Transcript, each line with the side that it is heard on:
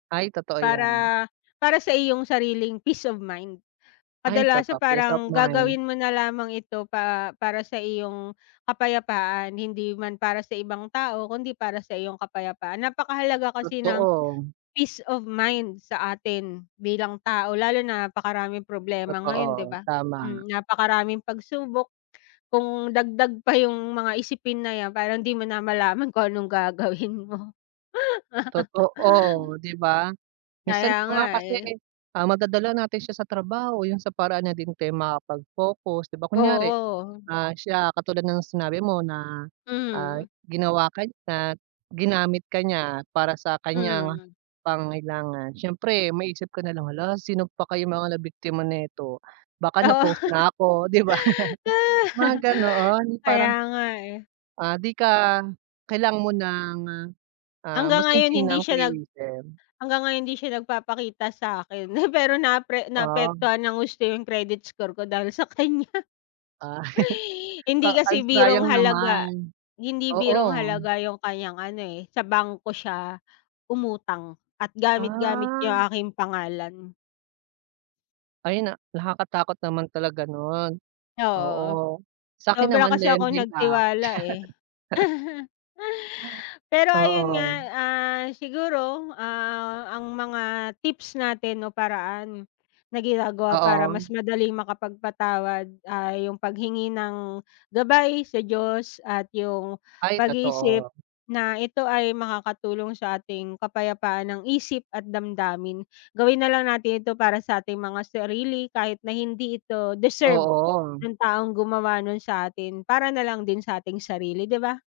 right: Ay, totoo ‘yan.
left: Para para sa iyong sariling peace of mind,
right: Ay,
left: kadalasan
right: totoo. Peace of
left: parang gagawin
right: mind.
left: mo na lamang ito pa para sa iyong kapayapaan. Hindi man para sa ibang tao, kung ‘di para sa iyong kapayapaan. Napakahalaga kasi ng
right: Totoo.
left: peace of mind sa atin bilang tao, lalo na napakaraming problema ngayon 'di
right: Totoo,
left: ba.
right: tama.
left: Mm, napakaraming pagsubok kung dagdag pa yung mga isipin na ‘yan, parang ‘di mo na malaman kung anong gagawin mo.
right: Totoo, ‘di ba?
left: Kaya
right: Minsan pa
left: nga
right: nga kasi,
left: eh.
right: ah, madadala natin siya sa trabaho. Yung sa paraan niya din kayo makakapag focus 'di ba? Kunyari,
left: Oo.
right: ah, siya katulad ng sinabi mo na, ah,
left: Mhm.
right: ginawa ka niya, ginamit ka niya para sa kaniyang
left: Mm.
right: pangangailangan. Siyempre maisip ko nalang, “Hala, wala sino pa kayang mga nabiktima nito.” Baka
left: Oo.
right: na-post na ako, 'di ba? Mga gano'n,
left: Kaya
right: parang
left: nga eh.
right: ah, di ka kailangan mo ng, ah, ah,
left: Hanggang ngayon hindi
right: masinsinang
left: siya nag
right: pag-iisip.
left: hanggang ngayon hindi siya nagpapakita sa’kin, pero naapre
right: Ah.
left: naapektuhan nang husto yung credit score ko dahil sa kaniya.
right: Ah.
left: Hindi
right: Ah, ay
left: kasi birong
right: sayang
left: halaga
right: naman.
left: hindi birong
right: Oo.
left: halaga yung kanyang ano eh, sa bangko siya umutang at gamit-gamit yung
right: Ah.
left: aking pangalan.
right: Ay na nakakatakot naman talaga nun,
left: Oo,
right: oo. Sa’kin
left: sobra
right: naman
left: kasi akong
right: lending app.
left: nagtiwala eh. Pero ayun nga,
right: Oo.
left: ah, siguro, ah, ang mga tips natin o paraan na ginagawa para
right: Oo.
left: mas madaling makapagpatawad ay yung paghingi ng gabay sa Diyos at yung
right: Ay,
left: pag-iisip
right: totoo.
left: na ito ay makakatulong sa ating kapayapaan ng isip at damdamin. Gawin nalang natin ito para sa ating mga sarili kahit na hindi ito deserve
right: Oo.
left: nung taong gumawa nun saatin para nalang din sa ating sarili, 'di ba.